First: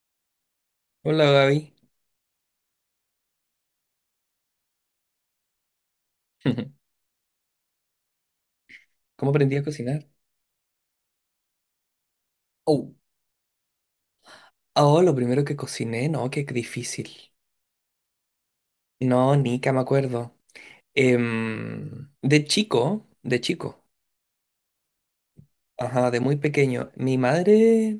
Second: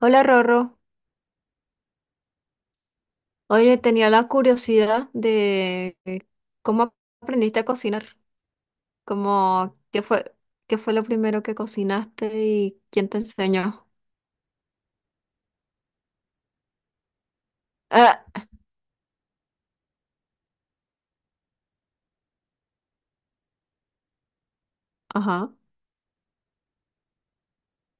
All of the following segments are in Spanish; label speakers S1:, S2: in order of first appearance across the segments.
S1: Hola Rorro,
S2: Hola Gaby,
S1: oye, tenía la curiosidad de cómo aprendiste a cocinar,
S2: ¿cómo aprendí a
S1: como
S2: cocinar?
S1: qué fue lo primero que cocinaste y
S2: Oh,
S1: quién te enseñó.
S2: oh, lo primero que cociné, no, qué difícil.
S1: Ah,
S2: No, Nica, me acuerdo. De chico, de chico,
S1: ajá,
S2: ajá, de muy pequeño, mi madre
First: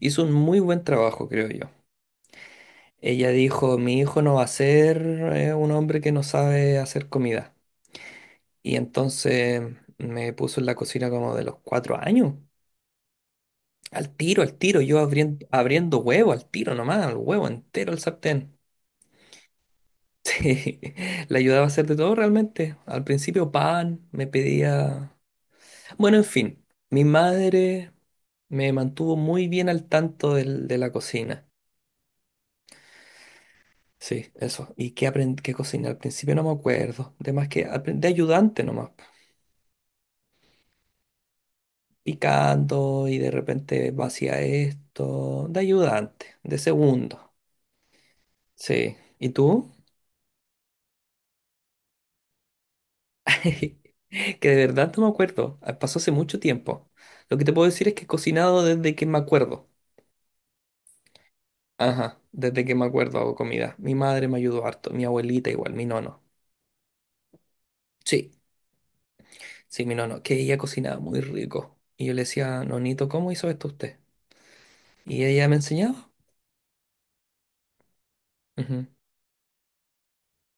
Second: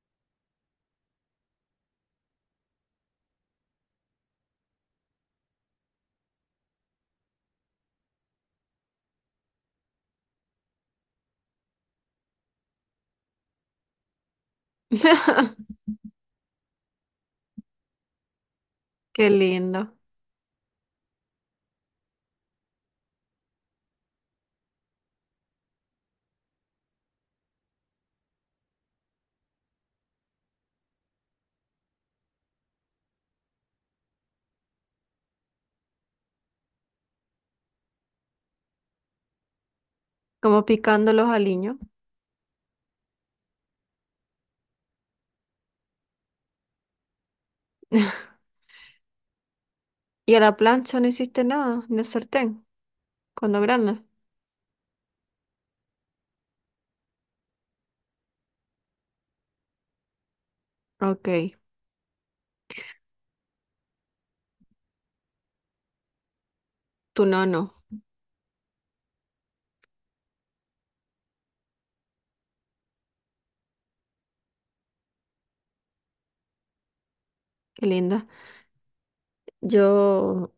S2: hizo un muy buen trabajo, creo yo. Ella dijo, mi hijo no va a ser un hombre que no sabe hacer comida. Y entonces me puso en la cocina como de los 4 años. Al tiro, yo abriendo, abriendo huevo, al tiro nomás, el huevo entero al sartén.
S1: qué lindo,
S2: Le ayudaba a hacer de todo realmente. Al principio pan, me pedía... Bueno, en fin, mi madre me mantuvo muy bien al tanto de la cocina. Sí, eso. ¿Y qué aprendí qué cociné? Al principio no me acuerdo. De más que aprendí de ayudante nomás.
S1: como picando los aliños.
S2: Picando y de repente vacía esto. De ayudante, de segundo. Sí. ¿Y tú?
S1: Y a la plancha no hiciste nada, ni el sartén, cuando grande.
S2: Que de verdad no me acuerdo. Ah, pasó hace mucho tiempo. Lo que te puedo decir es que he cocinado desde que me acuerdo.
S1: Ok,
S2: Ajá, desde que me acuerdo hago comida. Mi madre me ayudó harto, mi abuelita igual, mi nono.
S1: tú no, no,
S2: Sí, sí, mi nono, que ella cocinaba muy rico. Y yo le decía, Nonito, ¿cómo hizo esto usted? Y ella me enseñaba.
S1: qué linda.
S2: Ujú.
S1: Yo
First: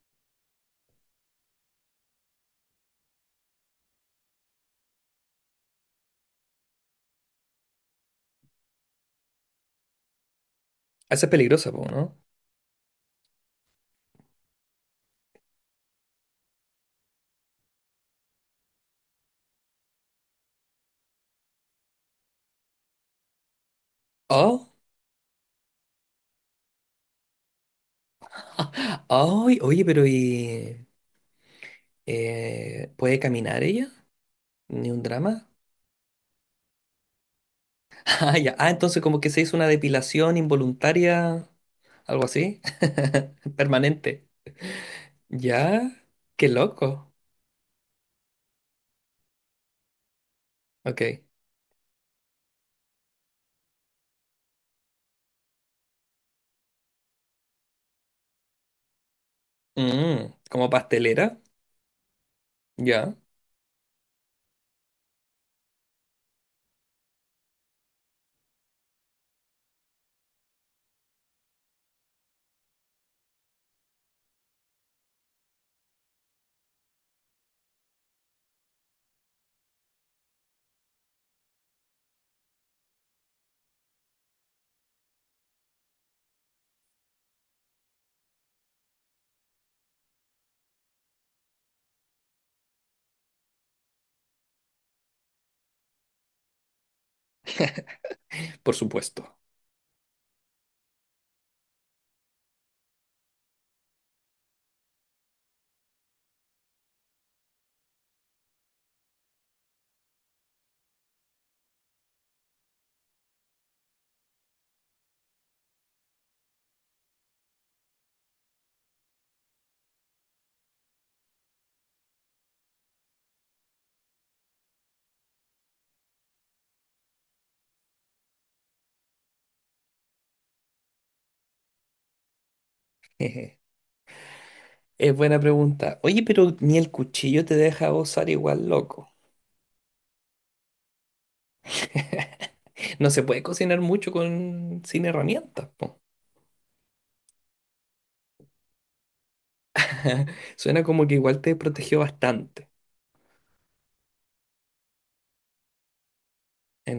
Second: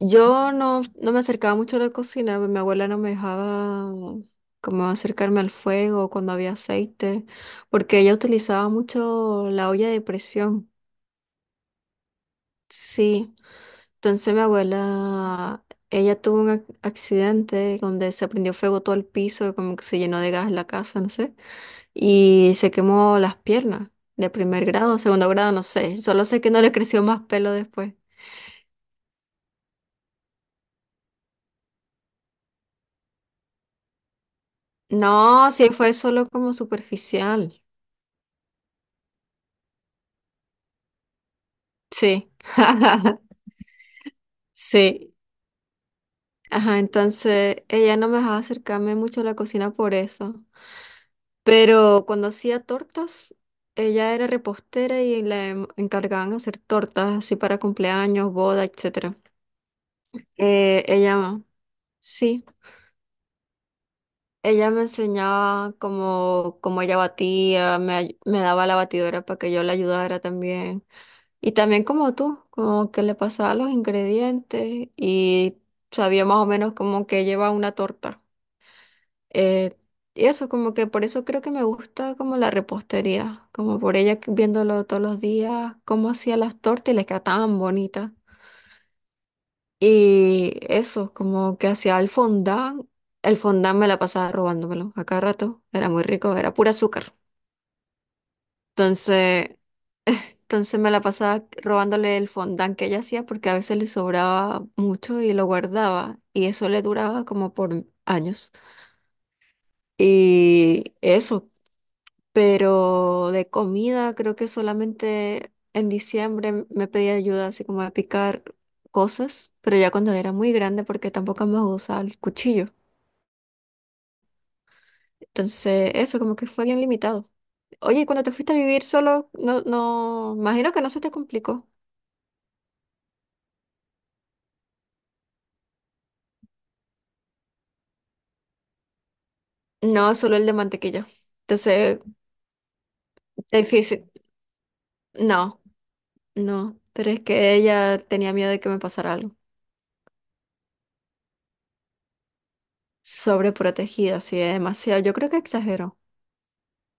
S1: Yo no me acercaba mucho a la cocina, mi abuela no me dejaba como acercarme al fuego cuando había aceite, porque ella utilizaba mucho la olla de presión.
S2: Esa es peligrosa, po, ¿no?
S1: Sí, entonces mi abuela, ella tuvo un accidente donde se prendió fuego todo el piso, como que se llenó de gas la casa, no sé, y se quemó las piernas de primer
S2: Oh,
S1: grado, segundo grado, no sé, solo sé que no le creció más pelo después.
S2: ay, oye, pero ¿y puede caminar ella? ¿Ni un drama?
S1: No, sí fue solo como superficial.
S2: Ah, ya. Ah, entonces como que se hizo una depilación involuntaria, algo
S1: Sí,
S2: así, permanente.
S1: sí.
S2: Ya, qué
S1: Ajá,
S2: loco.
S1: entonces ella no me dejaba acercarme mucho a la cocina por eso.
S2: Ok.
S1: Pero cuando hacía tortas, ella era repostera y le encargaban hacer tortas así para cumpleaños, boda, etcétera.
S2: Mm, como pastelera.
S1: Ella, sí,
S2: Ya,
S1: ella me enseñaba cómo ella batía, me daba la batidora para que yo la ayudara también. Y también como tú, como que le pasaba los ingredientes y sabía más o menos como que lleva una torta. Eh, y eso, como que por eso creo que me gusta como la repostería, como por ella viéndolo todos los días, cómo hacía las tortas y les quedaba tan bonita. Y eso, como que hacía el fondant me la pasaba robándomelo a cada rato, era muy rico, era pura azúcar.
S2: por supuesto.
S1: Entonces, Entonces me la pasaba robándole el fondant que ella hacía porque a veces le sobraba mucho y lo guardaba y eso le duraba como por años. Y eso, pero de comida creo que solamente en diciembre me pedía ayuda así como a picar cosas, pero ya cuando era muy grande porque tampoco me usaba el cuchillo. Entonces eso como que fue bien limitado. Oye, ¿y cuando te fuiste a vivir solo, no, no, imagino que no se te complicó?
S2: Jeje. Es buena pregunta. Oye, pero ni el cuchillo te deja gozar igual, loco.
S1: No, solo el de mantequilla. Entonces,
S2: No se puede cocinar
S1: difícil.
S2: mucho con sin
S1: No,
S2: herramientas, po.
S1: no. Pero es que ella tenía miedo de que me pasara algo.
S2: Suena como que igual te protegió bastante.
S1: Sobreprotegida, sí, demasiado. Yo creo que exageró.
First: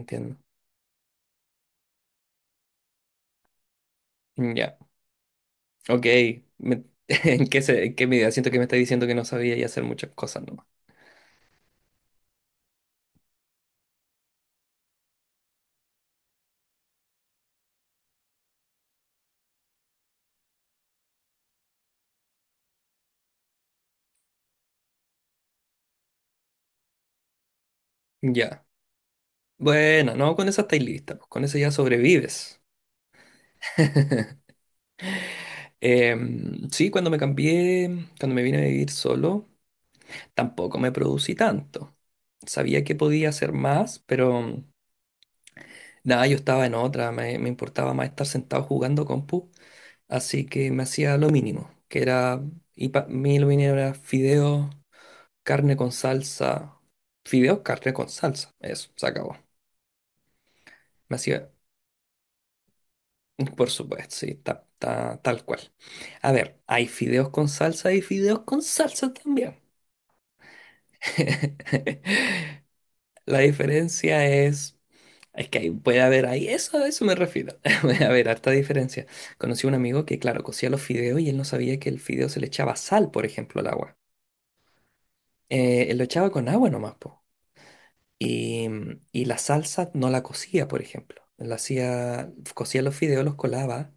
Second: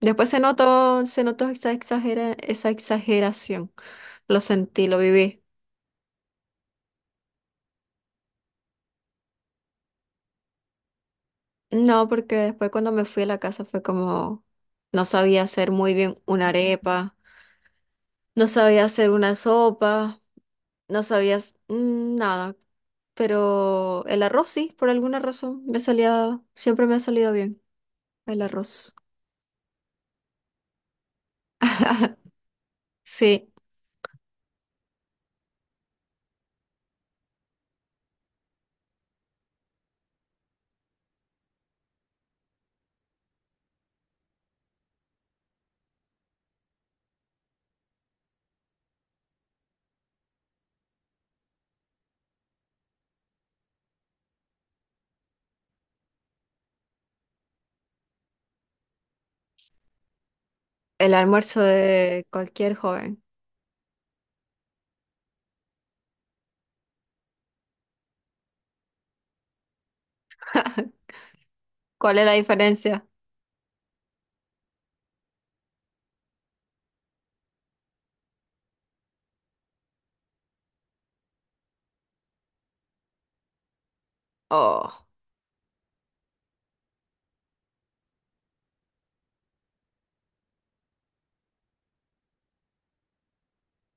S1: Después se notó esa esa exageración. Lo
S2: Ya,
S1: sentí, lo viví.
S2: ok. Me- ¿En qué, en qué medida? Siento que me está diciendo que no sabía y hacer muchas cosas nomás.
S1: No, porque después cuando me fui a la casa fue como no sabía hacer muy bien una arepa, no sabía hacer una sopa, no sabía nada. Pero el arroz sí, por alguna razón me salía, siempre me ha salido bien el
S2: Ya.
S1: arroz.
S2: Bueno, no, con esa estáis lista, pues, con eso ya sobrevives.
S1: Sí.
S2: Sí, cuando me cambié, cuando me vine a vivir solo. Tampoco me producí tanto. Sabía que podía hacer más, pero nada, yo estaba en otra, me importaba más estar sentado jugando compu, así que me hacía lo mínimo, que era, y para mí lo mínimo era fideos, carne con salsa, fideos, carne con salsa, eso, se acabó.
S1: El
S2: Me hacía,
S1: almuerzo de cualquier joven.
S2: por supuesto, sí, tal cual. A ver, hay fideos con salsa y fideos con salsa también.
S1: ¿Cuál es la diferencia?
S2: La diferencia es que ahí puede haber ahí, eso a eso me refiero, puede haber harta diferencia. Conocí a un amigo que, claro, cocía los fideos y él no sabía que el fideo se le echaba sal, por ejemplo, al agua.
S1: Oh,
S2: Él lo echaba con agua nomás, po. Y la salsa no la cocía, por ejemplo. La hacía, cocía los fideos, los colaba,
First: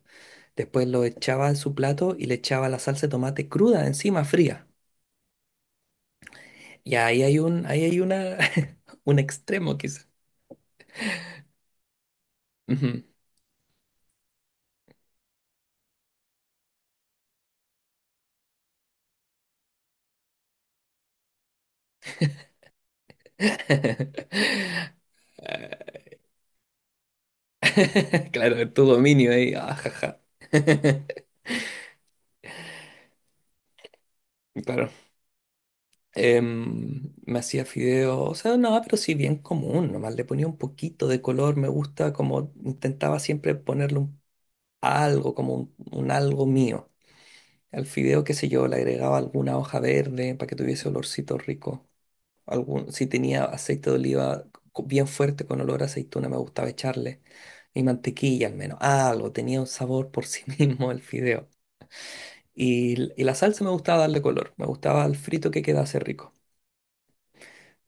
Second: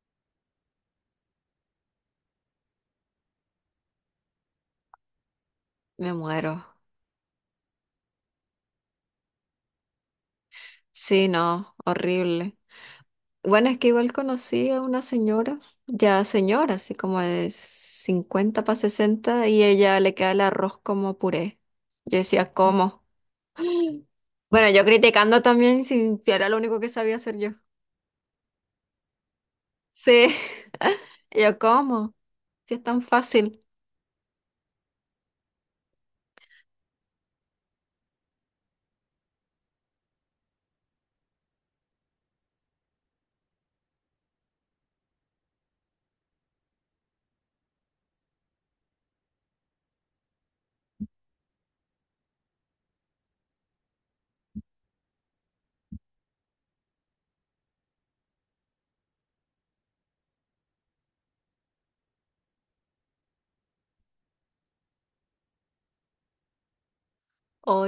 S2: después lo echaba en su plato y le echaba la salsa de tomate cruda encima, fría.
S1: me muero.
S2: Y ahí hay una, un extremo quizá.
S1: Sí, no, horrible.
S2: Ujú.
S1: Bueno, es que igual conocí a una señora, ya señora, así como de 50 para 60 y ella le queda el arroz como puré. Yo decía, ¿cómo? Bueno, yo criticando también si era lo único que sabía hacer yo.
S2: Claro, tu dominio ahí, ah, jaja.
S1: Sí, yo, ¿cómo? Si es tan fácil.
S2: Claro. Me hacía fideo, o sea, no, pero sí bien común, nomás le ponía un poquito de color, me gusta como intentaba siempre ponerle un algo, como un algo mío. Al fideo, qué sé yo, le agregaba alguna hoja verde para que tuviese olorcito rico. Algún, si tenía aceite de oliva bien fuerte con olor a aceituna, me gustaba echarle. Y mantequilla al menos, ah, algo, tenía un sabor por sí mismo el fideo. Y la salsa me gustaba darle color, me gustaba el frito que quedase rico.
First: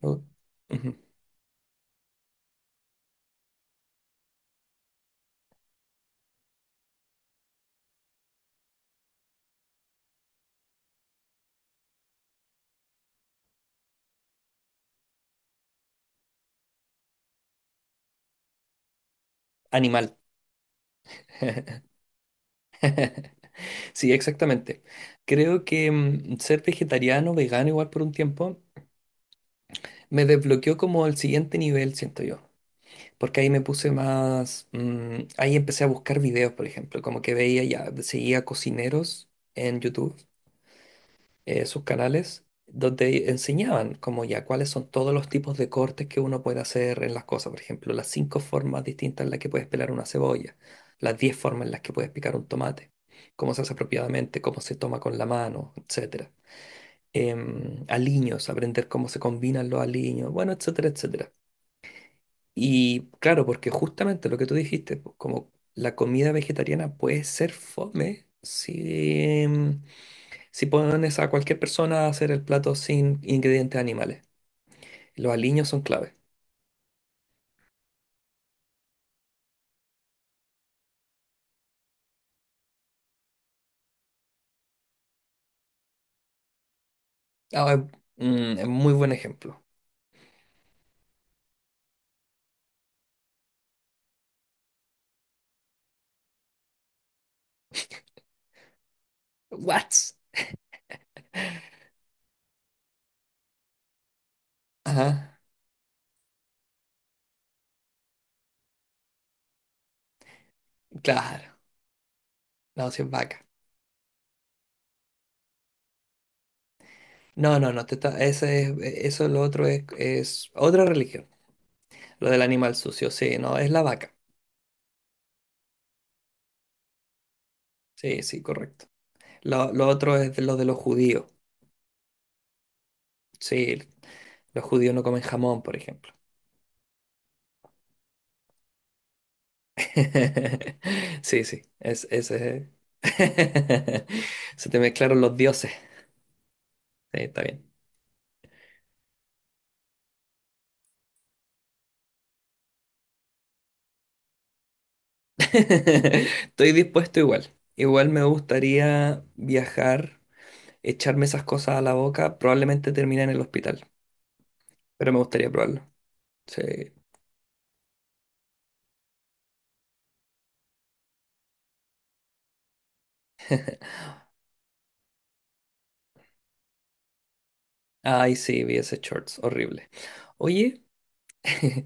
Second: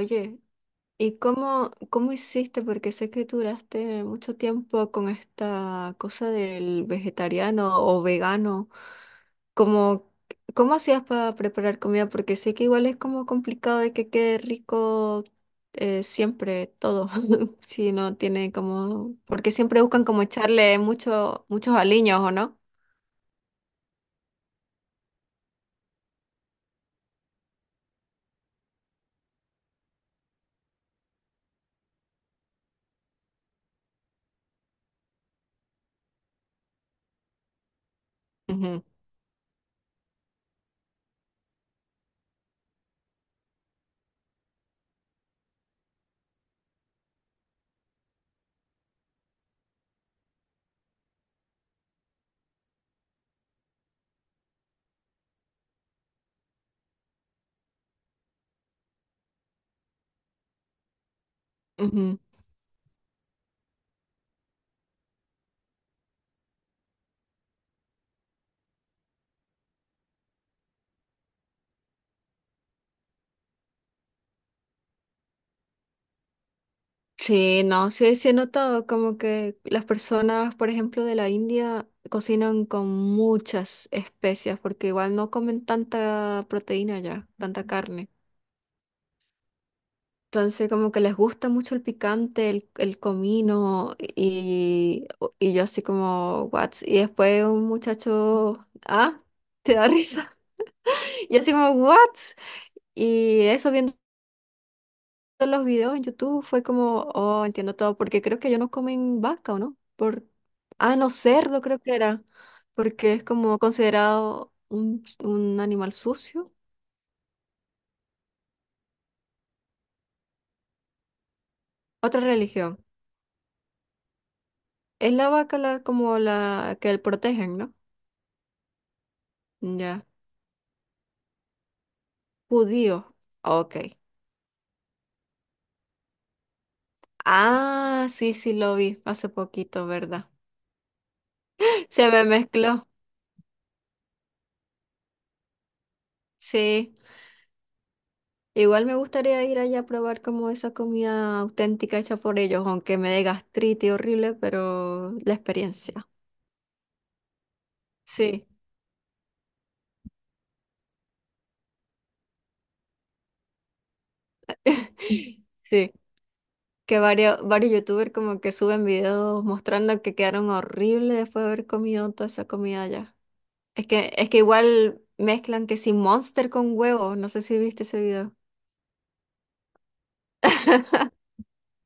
S2: Me gu- Ujú.
S1: ¿y cómo hiciste? Porque sé que duraste mucho tiempo con esta cosa del vegetariano o vegano. ¿Cómo, cómo hacías para preparar comida? Porque sé que igual es como complicado de que quede rico siempre todo. Si no tiene como... Porque siempre buscan
S2: Animal.
S1: como echarle mucho, muchos aliños, ¿o no?
S2: Sí, exactamente. Creo que ser vegetariano, vegano igual por un tiempo, me desbloqueó como el siguiente nivel, siento yo. Porque ahí me puse más, ahí empecé a buscar videos, por ejemplo, como que veía ya, seguía
S1: Ujú,
S2: cocineros en YouTube sus canales donde enseñaban como ya cuáles son todos los tipos de cortes que uno puede hacer en las cosas. Por ejemplo, las cinco formas distintas en las que puedes pelar una cebolla, las 10 formas en las que puedes picar un tomate, cómo se hace apropiadamente, cómo se toma con la mano, etcétera. Aliños, aprender cómo se combinan los aliños, bueno, etcétera, etcétera.
S1: ujú.
S2: Y claro, porque justamente lo que tú dijiste, pues, como la comida vegetariana puede ser fome si si pones a cualquier persona a hacer el plato sin ingredientes animales, los aliños son clave.
S1: Sí, no, sí, sí he notado como que las personas, por ejemplo, de la India cocinan con muchas especias porque igual no comen tanta proteína ya, tanta
S2: Ah, es,
S1: carne.
S2: mm, es muy buen ejemplo.
S1: Entonces como que les gusta mucho el picante, el comino y, yo así como, what? Y después un muchacho, ah, te da
S2: What?
S1: risa. Yo así como, what? Y eso viendo
S2: Ajá,
S1: los videos en YouTube fue como, oh, entiendo todo, porque creo que ellos no comen vaca, ¿o no? Por, ah, no,
S2: claro.
S1: cerdo creo que era,
S2: No, si es
S1: porque es
S2: vaca.
S1: como considerado un animal sucio.
S2: No, no, no, te está- ese es- eso lo otro es otra religión.
S1: Otra
S2: Lo del animal
S1: religión.
S2: sucio, sí, no, es la vaca.
S1: Es la vaca la, como la que protegen, ¿no?
S2: Sí, sí, correcto. Lo
S1: Ya.
S2: otro es de lo de los judíos.
S1: Judío. Ok.
S2: Sí, los judíos no comen jamón, por ejemplo.
S1: Ah, sí, sí, lo vi hace poquito, ¿verdad?
S2: Sí, sí, es,
S1: Se me
S2: ese
S1: mezcló.
S2: es. Se te mezclaron los dioses.
S1: Sí.
S2: Sí, está bien.
S1: Igual me gustaría ir allá a probar como esa comida auténtica hecha por ellos, aunque me dé gastritis horrible, pero la experiencia.
S2: Estoy dispuesto igual. Igual me
S1: Sí,
S2: gustaría viajar, echarme esas cosas a la boca, probablemente termine en el hospital, pero me gustaría probarlo.
S1: sí.
S2: Sí.
S1: Que varios, varios youtubers como que suben videos mostrando que quedaron horribles después de haber comido toda esa comida allá. Es que igual mezclan que si Monster con huevo, no sé si viste ese video.
S2: Ay, sí, vi ese shorts, horrible. Oye,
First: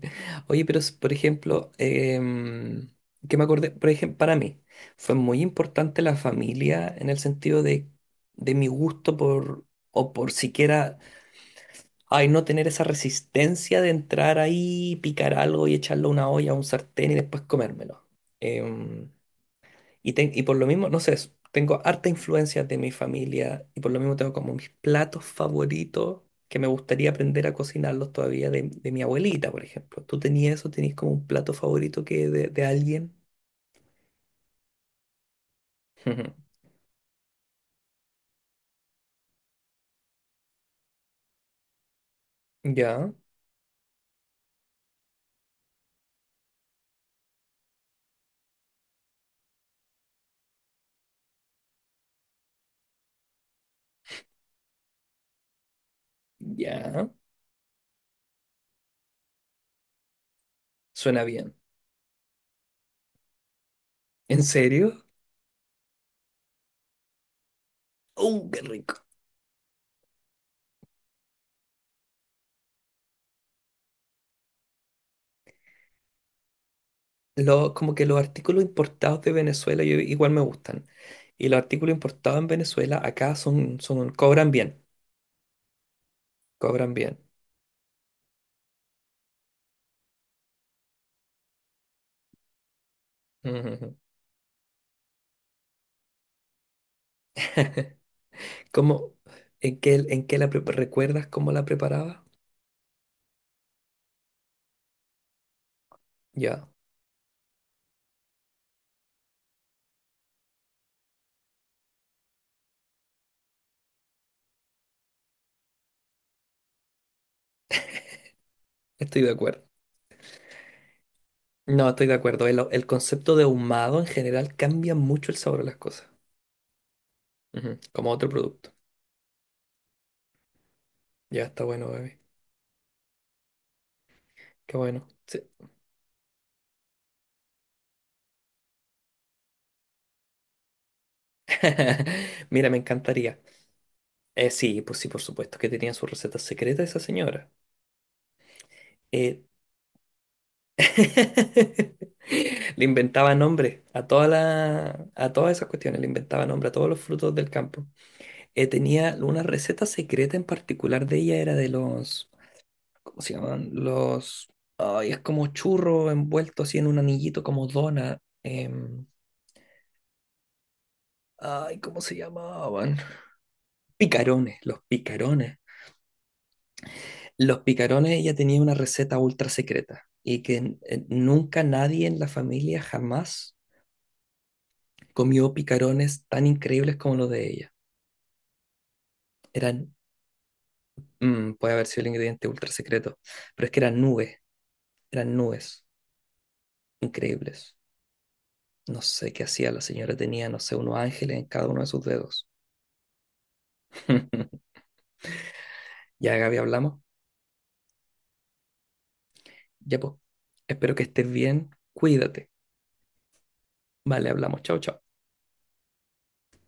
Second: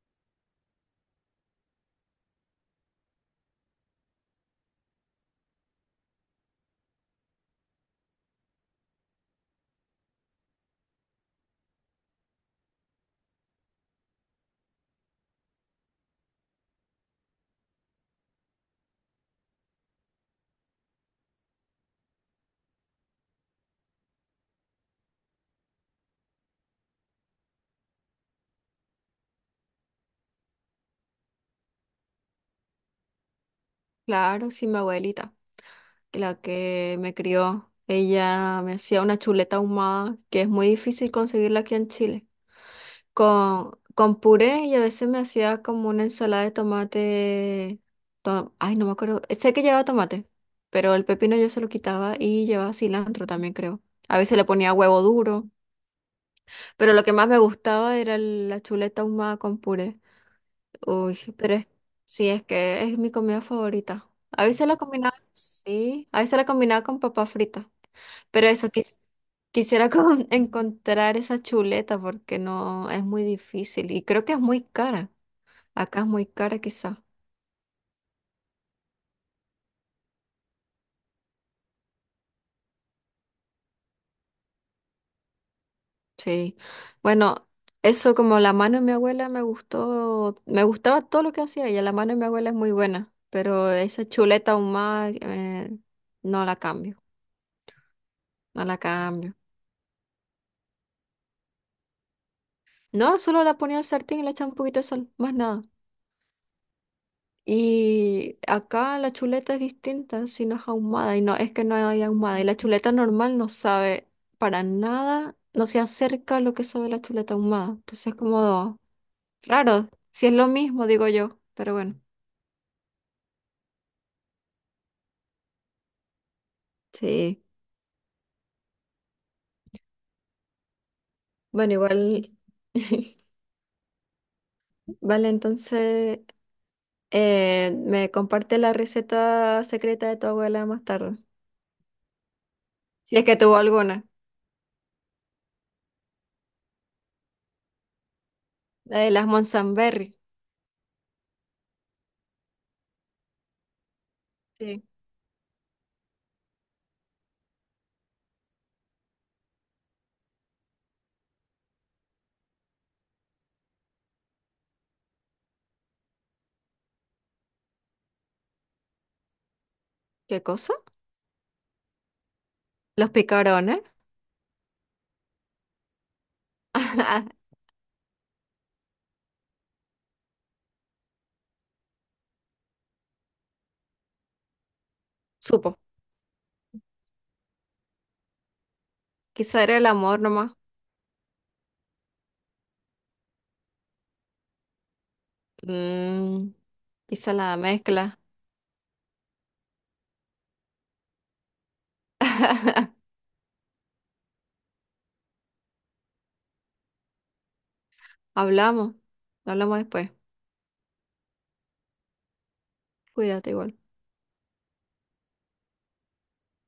S2: oye, pero por ejemplo, que me acordé, por ejemplo, para mí fue muy importante la familia en el sentido de mi gusto por, o por siquiera ay, no tener esa resistencia de entrar ahí, picar algo y echarlo a una olla, a un sartén y después comérmelo. Em, y por lo mismo, no sé, tengo harta influencia de mi familia y por lo mismo tengo como mis platos favoritos que me gustaría aprender a cocinarlos todavía de mi abuelita, por ejemplo. ¿Tú tenías eso? ¿Tenías como un plato favorito que de alguien?
S1: Claro, sí, mi abuelita,
S2: Ujú.
S1: la que me crió, ella me hacía una chuleta ahumada, que es muy difícil conseguirla aquí en Chile,
S2: Ya,
S1: con puré y a veces me hacía como una ensalada de tomate. Ay, no me acuerdo. Sé que llevaba tomate, pero el pepino yo se lo quitaba y llevaba cilantro también, creo. A veces le ponía huevo duro, pero lo
S2: ya,
S1: que más me gustaba era la chuleta ahumada con puré. Uy,
S2: suena bien.
S1: pero es, sí, es que es mi comida favorita.
S2: ¿En
S1: A veces la
S2: serio?
S1: combinaba, sí, a veces la combinaba con papa frita, pero
S2: ¡Uh, qué
S1: eso
S2: rico!
S1: quisiera como encontrar esa chuleta porque no es muy difícil y creo que es muy cara. Acá es muy cara quizá,
S2: Lo, como que los artículos importados de Venezuela yo, igual me gustan. Y los artículos importados en Venezuela acá son, son, cobran bien,
S1: sí.
S2: cobran bien.
S1: Bueno, eso como la mano de mi abuela me gustó, me gustaba todo lo que hacía ella, la mano de mi abuela es muy buena, pero
S2: Ujú.
S1: esa chuleta ahumada no la cambio, no la
S2: ¿Cómo,
S1: cambio.
S2: en qué la recuerdas cómo la preparaba?
S1: No, solo la ponía al sartén y le echaba un poquito de sal, más nada.
S2: Ya,
S1: Y acá la chuleta es distinta, si no es ahumada, y no, es que no hay ahumada. Y la chuleta normal no sabe para nada, no se acerca a lo que sabe la chuleta ahumada. Entonces es como
S2: estoy de acuerdo.
S1: raro, si es lo mismo, digo yo, pero
S2: No,
S1: bueno.
S2: estoy de acuerdo. El concepto de ahumado en general cambia mucho el sabor de las cosas.
S1: Sí.
S2: Ujú, como otro producto. Ya está
S1: Bueno,
S2: bueno, bebé.
S1: igual,
S2: Qué bueno.
S1: vale,
S2: Sí.
S1: entonces me comparte la receta secreta de tu abuela más tarde.
S2: Mira, me
S1: Si es que
S2: encantaría.
S1: tuvo alguna.
S2: Sí, pues sí, por supuesto que tenía su receta secreta esa señora.
S1: La de las
S2: Eh,
S1: Monsanberry.
S2: Le inventaba nombre a
S1: Sí.
S2: a todas esas cuestiones, le inventaba nombre a todos los frutos del campo. Tenía una receta secreta en particular de ella, era de los, ¿cómo se llaman? Los, ay, es como churro envuelto así en un anillito como dona.
S1: ¿Qué cosa?
S2: Ay, ¿cómo se llamaban?
S1: Los picarones.
S2: Picarones, los picarones.
S1: Ah,
S2: Los picarones, ella tenía una receta ultra secreta y que nunca nadie en la familia jamás comió
S1: supo.
S2: picarones tan increíbles como los de ella.
S1: Quizá era el
S2: Eran,
S1: amor nomás.
S2: puede haber sido el ingrediente ultra secreto, pero es que eran nubes
S1: Mm, quizá la
S2: increíbles.
S1: mezcla.
S2: No sé qué hacía la señora, tenía, no sé, unos ángeles en cada uno de sus dedos. Ya, Gaby, hablamos.
S1: Hablamos. Hablamos
S2: Ya,
S1: después.
S2: pues. Espero que estés bien. Cuídate.
S1: Cuídate igual.
S2: Vale, hablamos. Chao, chao.